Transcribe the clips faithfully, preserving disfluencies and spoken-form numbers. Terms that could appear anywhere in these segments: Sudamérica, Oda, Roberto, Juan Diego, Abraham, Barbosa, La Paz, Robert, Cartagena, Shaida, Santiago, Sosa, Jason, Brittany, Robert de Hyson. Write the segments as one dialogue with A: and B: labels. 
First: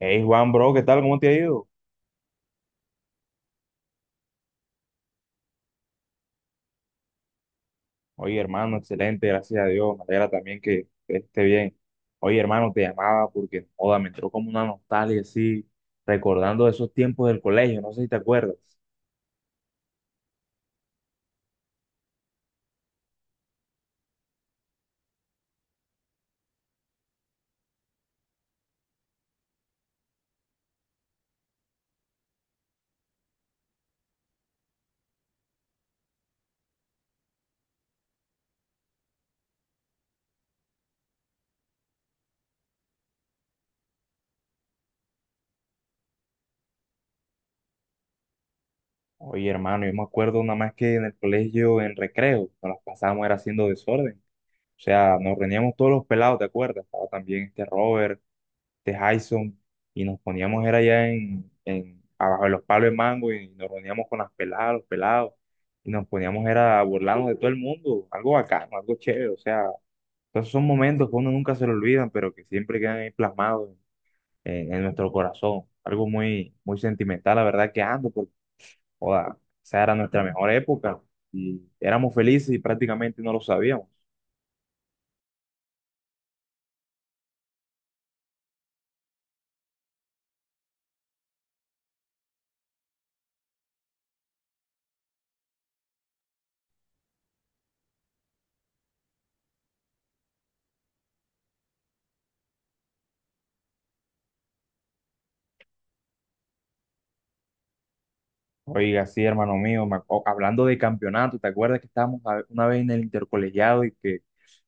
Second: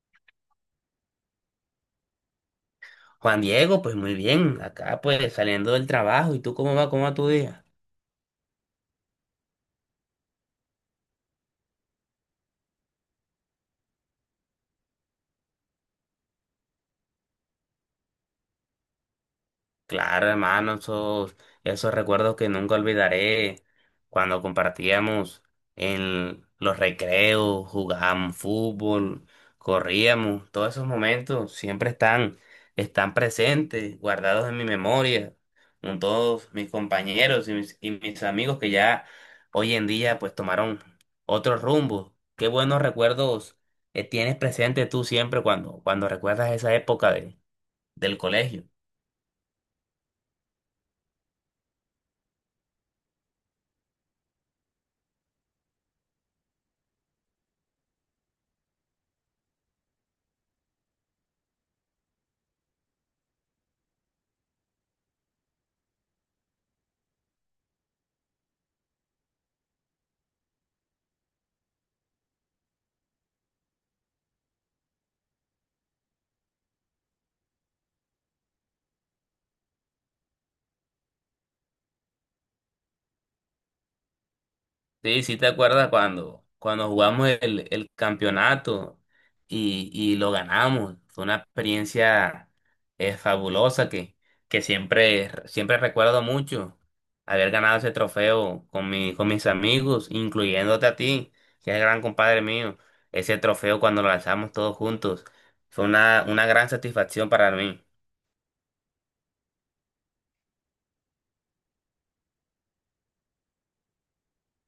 A: Hey Juan, bro, ¿qué tal? ¿Cómo te ha ido?
B: Juan Diego, pues muy bien, acá pues saliendo del trabajo, ¿y tú cómo va, cómo va tu día?
A: Oye, hermano, excelente, gracias a Dios. Me alegra también que que esté bien. Oye, hermano, te llamaba porque, joda, me entró como una nostalgia así, recordando esos tiempos del colegio, no sé si te acuerdas.
B: Claro, hermano, esos, esos recuerdos que nunca olvidaré cuando compartíamos en los recreos, jugábamos fútbol, corríamos, todos esos momentos siempre están, están presentes, guardados en mi memoria, con todos mis compañeros y mis, y mis amigos que ya hoy en día pues tomaron otro rumbo. Qué buenos recuerdos eh, tienes presente tú siempre cuando, cuando recuerdas esa época de, del colegio.
A: Oye, hermano, yo me acuerdo nada más que en el colegio, en recreo, nos las pasábamos era haciendo desorden. O sea, nos reuníamos todos los pelados, ¿te acuerdas? Estaba también este Robert de Hyson, y nos poníamos, era allá en, en- abajo de los palos de mango, y nos reuníamos con las peladas, los pelados, y nos poníamos, era a burlarnos de todo el mundo, algo bacano, algo chévere, o sea, esos son momentos que uno nunca se lo olvidan, pero que siempre quedan ahí plasmados en, en nuestro corazón, algo muy, muy sentimental, la verdad que ando, porque, joda, esa era nuestra mejor época, y éramos felices y prácticamente no lo sabíamos.
B: Sí, sí te acuerdas cuando, cuando jugamos el, el campeonato y, y lo ganamos. Fue una experiencia eh, fabulosa que, que siempre, siempre recuerdo mucho haber ganado ese trofeo con mi, con mis amigos, incluyéndote a ti, que es gran compadre mío. Ese trofeo cuando lo lanzamos todos juntos fue una, una gran satisfacción para mí.
A: Oiga, sí, hermano mío, me acu- hablando de campeonato, ¿te acuerdas que estábamos a- una vez en el intercolegiado y que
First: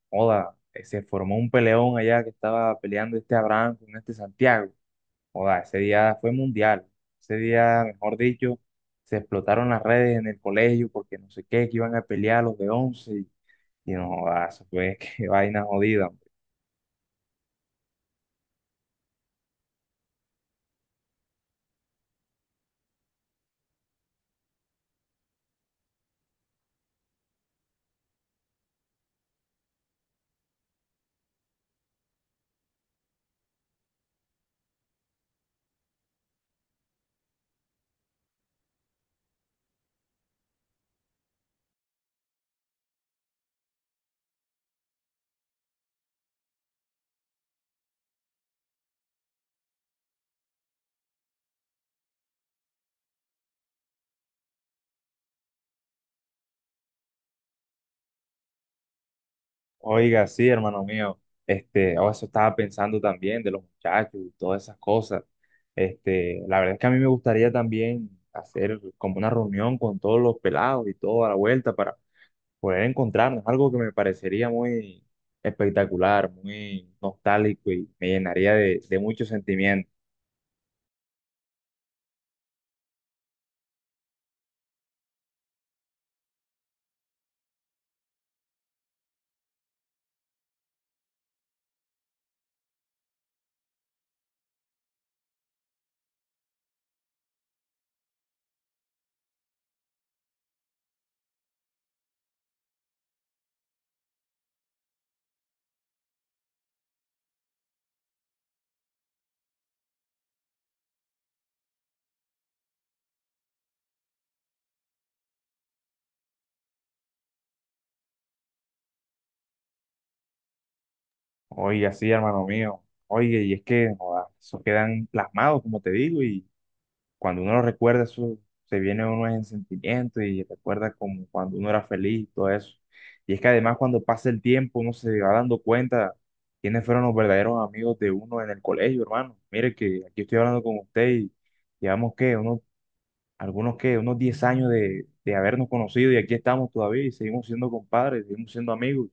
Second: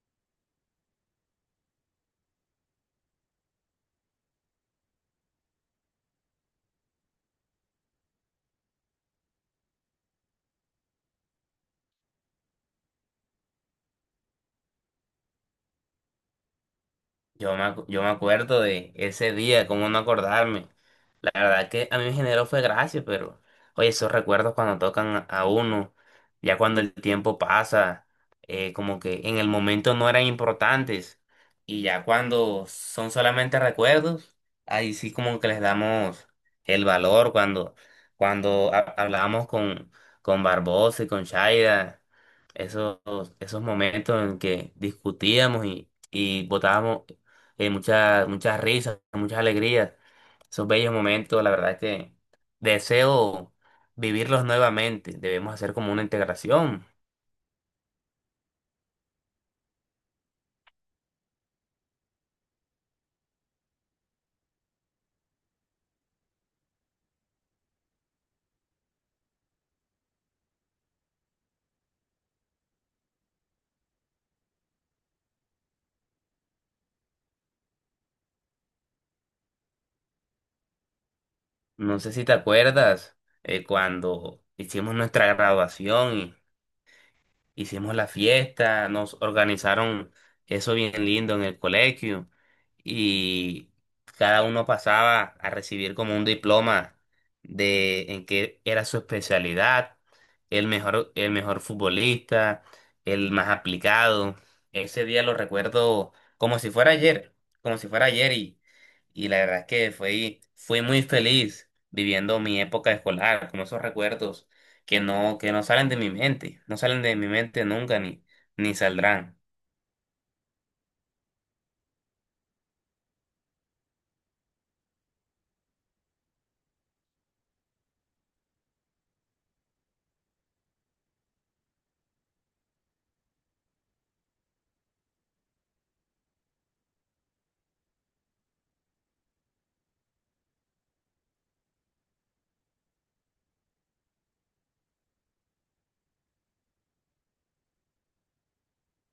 A: Oda, eh, se formó un peleón allá que estaba peleando este Abraham con este Santiago. Oda, ese día fue mundial. Ese día, mejor dicho, se explotaron las redes en el colegio porque no sé qué, que iban a pelear los de once Y, y no, joda, eso fue qué vaina jodida, hombre.
B: Yo me, acu- yo me acuerdo de ese día, cómo no acordarme. La verdad que a mí me generó fue gracia, pero oye, esos recuerdos cuando tocan a uno, ya cuando el tiempo pasa, eh, como que en el momento no eran importantes y ya cuando son solamente recuerdos, ahí sí como que les damos el valor cuando, cuando ha- hablábamos con, con Barbosa y con Shaida, esos, esos momentos en que discutíamos y, y botábamos eh, muchas, muchas risas, muchas alegrías. Esos bellos momentos, la verdad que deseo vivirlos nuevamente. Debemos hacer como una integración.
A: Oiga, sí, hermano mío. Este, oh, eso estaba pensando también de los muchachos y todas esas cosas. Este, la verdad es que a mí me gustaría también hacer como una reunión con todos los pelados y toda la vuelta para poder encontrarnos, algo que me parecería muy espectacular, muy nostálgico y me llenaría de, de mucho sentimiento.
B: No sé si te acuerdas eh, cuando hicimos nuestra graduación. Hicimos la fiesta, nos organizaron eso bien lindo en el colegio y cada uno pasaba a recibir como un diploma de en qué era su especialidad, el mejor, el mejor futbolista, el más aplicado. Ese día lo recuerdo como si fuera ayer, como si fuera ayer y, y la verdad es que fui, fui muy feliz viviendo mi época escolar, como esos recuerdos que no, que no salen de mi mente, no salen de mi mente nunca ni, ni saldrán.
A: Oye, así, hermano mío, oye, y es que joda, eso quedan plasmados, como te digo, y cuando uno lo recuerda, eso se viene a uno en sentimiento y recuerda como cuando uno era feliz y todo eso. Y es que además cuando pasa el tiempo, uno se va dando cuenta quiénes fueron los verdaderos amigos de uno en el colegio, hermano. Mire que aquí estoy hablando con usted y llevamos, que Unos algunos que unos diez años de, de habernos conocido y aquí estamos todavía y seguimos siendo compadres, seguimos siendo amigos.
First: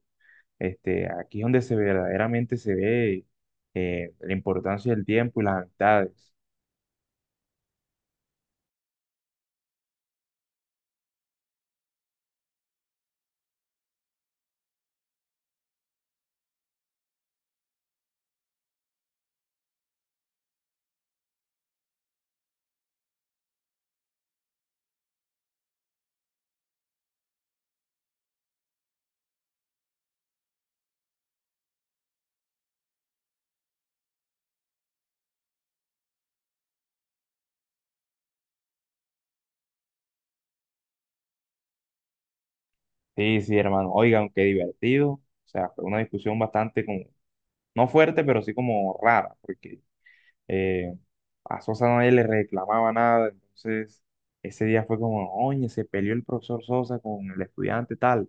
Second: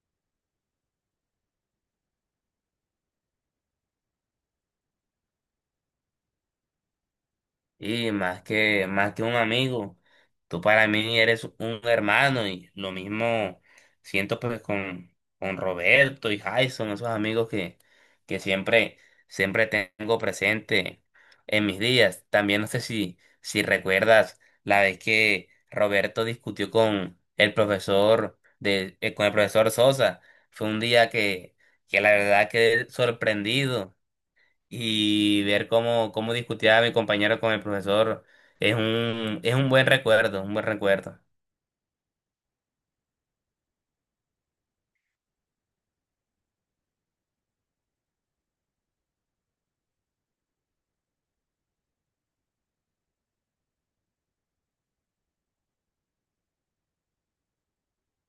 A: Este, aquí es donde se verdaderamente se ve eh, la importancia del tiempo y las amistades.
B: Y más que, más que un amigo, tú para mí eres un hermano y lo mismo siento pues con, con Roberto y Jason, esos amigos que, que siempre, siempre tengo presente en mis días. También no sé si, si recuerdas la vez que Roberto discutió con el profesor de, eh, con el profesor Sosa. Fue un día que, que la verdad quedé sorprendido y ver cómo, cómo discutía mi compañero con el profesor es un, es un buen recuerdo, un buen recuerdo.
A: Sí, sí, hermano. Oigan, qué divertido. O sea, fue una discusión bastante como, no fuerte, pero sí como rara, porque eh, a Sosa nadie le reclamaba nada. Entonces, ese día fue como, oye, se peleó el profesor Sosa con el estudiante tal.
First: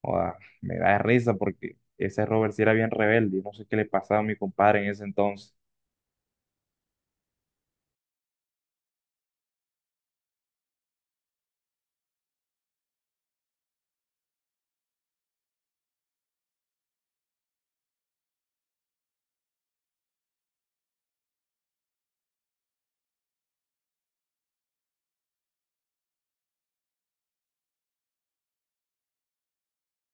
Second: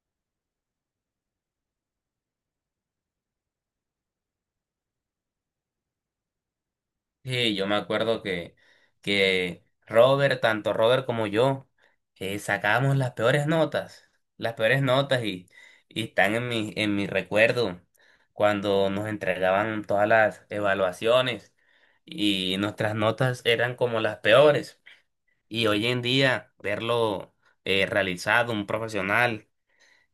A: Joda, me da risa porque ese Robert sí era bien rebelde y no sé qué le pasaba a mi compadre en ese entonces.
B: Sí, yo me acuerdo que, que Robert, tanto Robert como yo, eh, sacábamos las peores notas, las peores notas y, y están en mi, en mi recuerdo cuando nos entregaban todas las evaluaciones y nuestras notas eran como las peores. Y hoy en día verlo eh, realizado, un profesional,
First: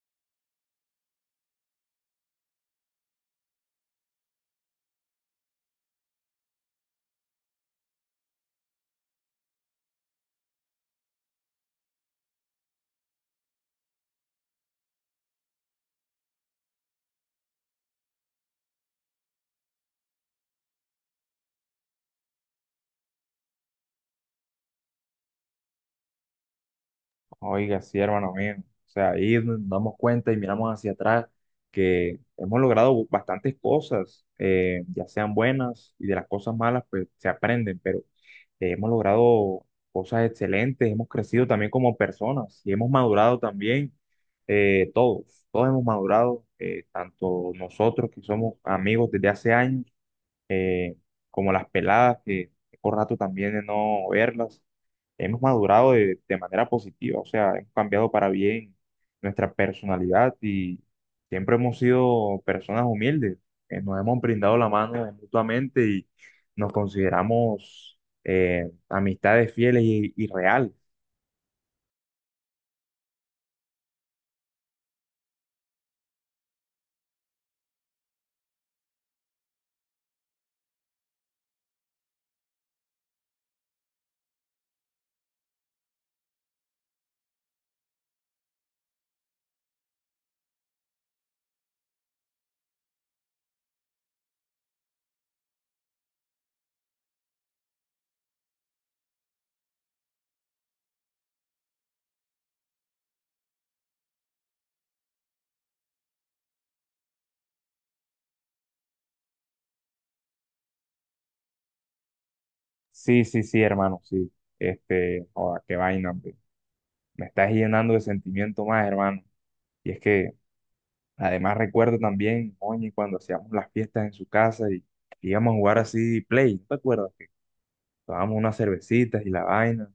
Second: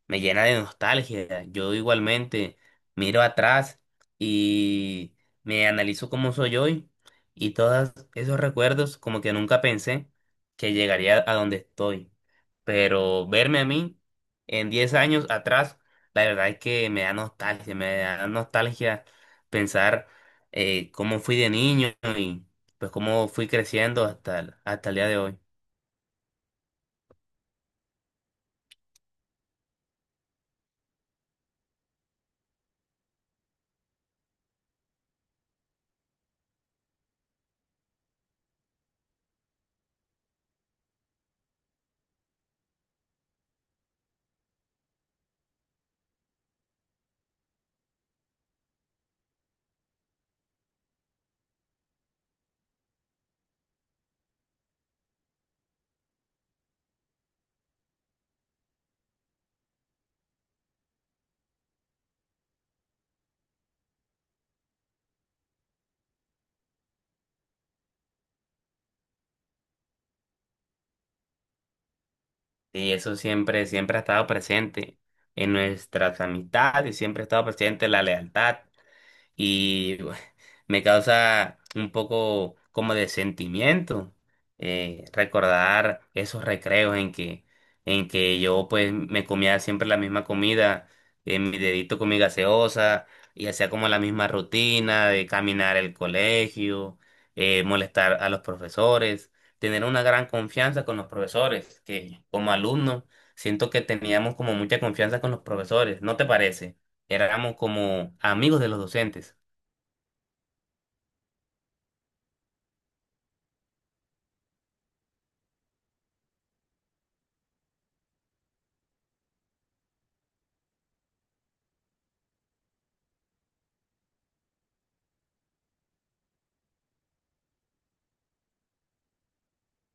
B: me llena de nostalgia. Yo igualmente miro atrás y me analizo cómo soy hoy y todos esos recuerdos como que nunca pensé que llegaría a donde estoy. Pero verme a mí en diez años atrás, la verdad es que me da nostalgia, me da nostalgia pensar eh, cómo fui de niño y pues cómo fui creciendo hasta, el- hasta el día de hoy.
A: Oiga, sí, hermano mío. O sea, ahí nos damos cuenta y miramos hacia atrás que hemos logrado bastantes cosas, eh, ya sean buenas y de las cosas malas, pues se aprenden, pero eh, hemos logrado cosas excelentes, hemos crecido también como personas y hemos madurado también eh, todos, todos hemos madurado, eh, tanto nosotros que somos amigos desde hace años eh, como las peladas, que tengo rato también de no verlas. Hemos madurado de, de manera positiva, o sea, hemos cambiado para bien nuestra personalidad y siempre hemos sido personas humildes, que nos hemos brindado la mano mutuamente y nos consideramos eh, amistades fieles y, y reales.
B: Y eso siempre, siempre ha estado presente en nuestras amistades, siempre ha estado presente la lealtad y bueno, me causa un poco como de sentimiento eh, recordar esos recreos en que, en que yo pues me comía siempre la misma comida, eh, mi dedito con mi gaseosa y hacía como la misma rutina de caminar el colegio, eh, molestar a los profesores, tener una gran confianza con los profesores, que como alumno siento que teníamos como mucha confianza con los profesores, ¿no te parece? Éramos como amigos de los docentes.
A: Sí, sí, sí, hermano, sí. Este, joda, qué vaina, hombre. Me estás llenando de sentimiento más, hermano. Y es que además, recuerdo también, oye, cuando hacíamos las fiestas en su casa y íbamos a jugar así play, ¿no te acuerdas? Que tomábamos unas cervecitas y la vaina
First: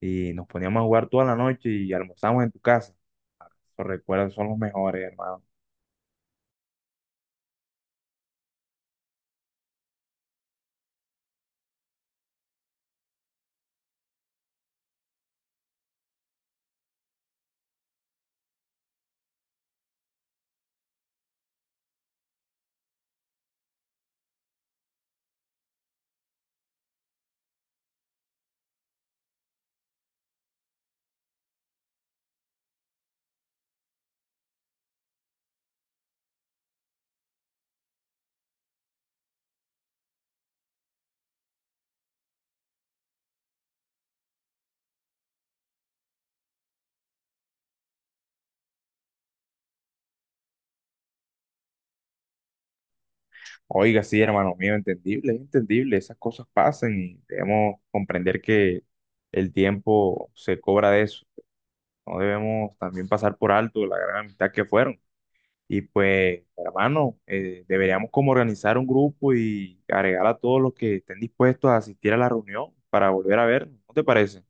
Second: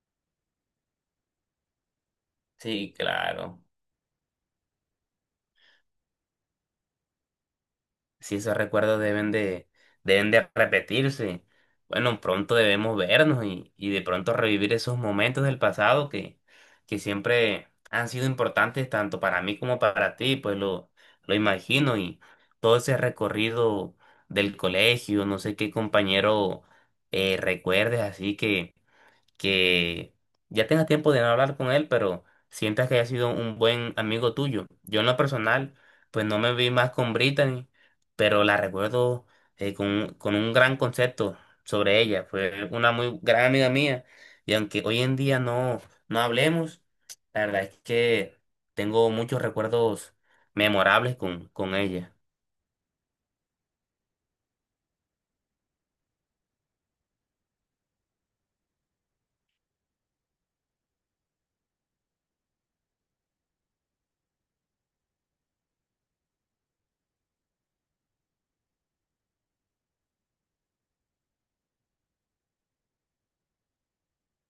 A: y nos poníamos a jugar toda la noche y almorzamos en tu
B: Sí,
A: casa.
B: claro.
A: Los recuerdos son los mejores, hermano.
B: Si esos recuerdos deben de, deben de repetirse. Bueno, pronto debemos vernos y, y de pronto revivir esos momentos del pasado que, que siempre han sido importantes tanto para mí como para ti, pues lo, lo imagino y todo ese recorrido del colegio, no sé qué compañero eh, recuerdes, así que que ya tengas tiempo de no hablar con él, pero sientas que haya sido un buen amigo tuyo. Yo en lo personal, pues no me vi más con Brittany, pero la recuerdo eh, con, un- con un gran concepto sobre ella. Fue una muy gran amiga mía y aunque hoy en día no, no hablemos, la verdad es que tengo muchos recuerdos memorables con, con ella.
A: Oiga, sí, hermano mío, entendible, es entendible, esas cosas pasan y debemos comprender que el tiempo se cobra de eso. No debemos también pasar por alto la gran amistad que fueron. Y pues, hermano, eh, deberíamos como organizar un grupo y agregar a todos los que estén dispuestos a asistir a la reunión para volver a ver, ¿no te parece?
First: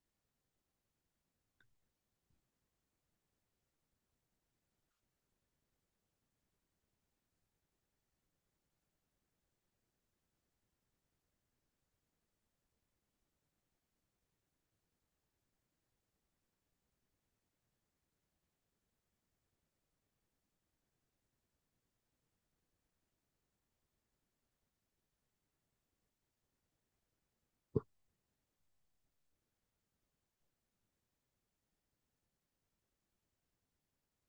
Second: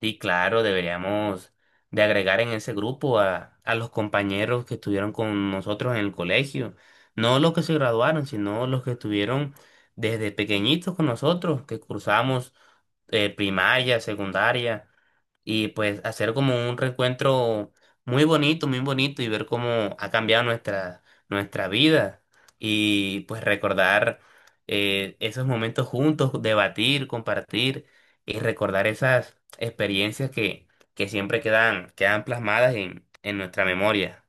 B: Sí, claro, deberíamos de agregar en ese grupo a, a los compañeros que estuvieron con nosotros en el colegio. No los que se graduaron, sino los que estuvieron desde pequeñitos con nosotros, que cursamos eh, primaria, secundaria y pues hacer como un reencuentro muy bonito, muy bonito y ver cómo ha cambiado nuestra, nuestra vida y pues recordar eh, esos momentos juntos, debatir, compartir y recordar esas experiencias que, que siempre quedan, quedan plasmadas en, en nuestra memoria.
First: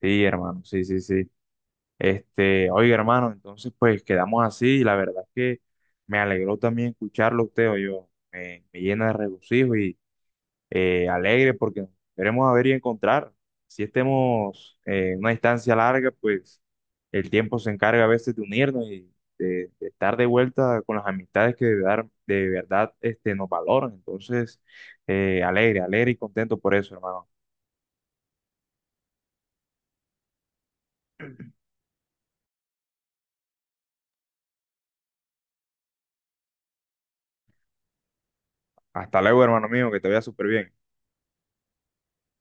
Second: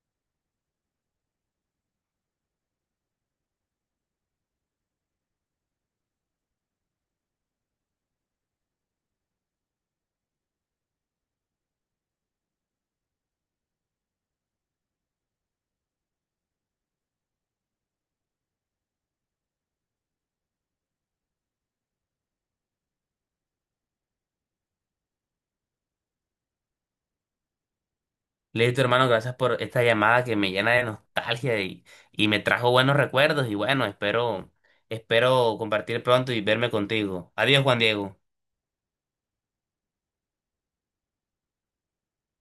A: Sí, hermano, sí, sí, sí. Este, oiga, hermano, entonces pues quedamos así y la verdad es que me alegró también escucharlo a usted, o yo me, me llena de regocijo y eh, alegre porque nos veremos a ver y encontrar. Si estemos eh, en una distancia larga, pues el tiempo se encarga a veces de unirnos y de, de estar de vuelta con las amistades que de verdad, de verdad este, nos valoran. Entonces, eh, alegre, alegre y contento por eso, hermano.
B: Listo, hermano, gracias por esta llamada que me llena de nostalgia y, y me trajo buenos recuerdos y bueno, espero, espero compartir pronto y verme contigo. Adiós, Juan Diego.
A: Hasta luego, hermano mío, que te vaya súper bien.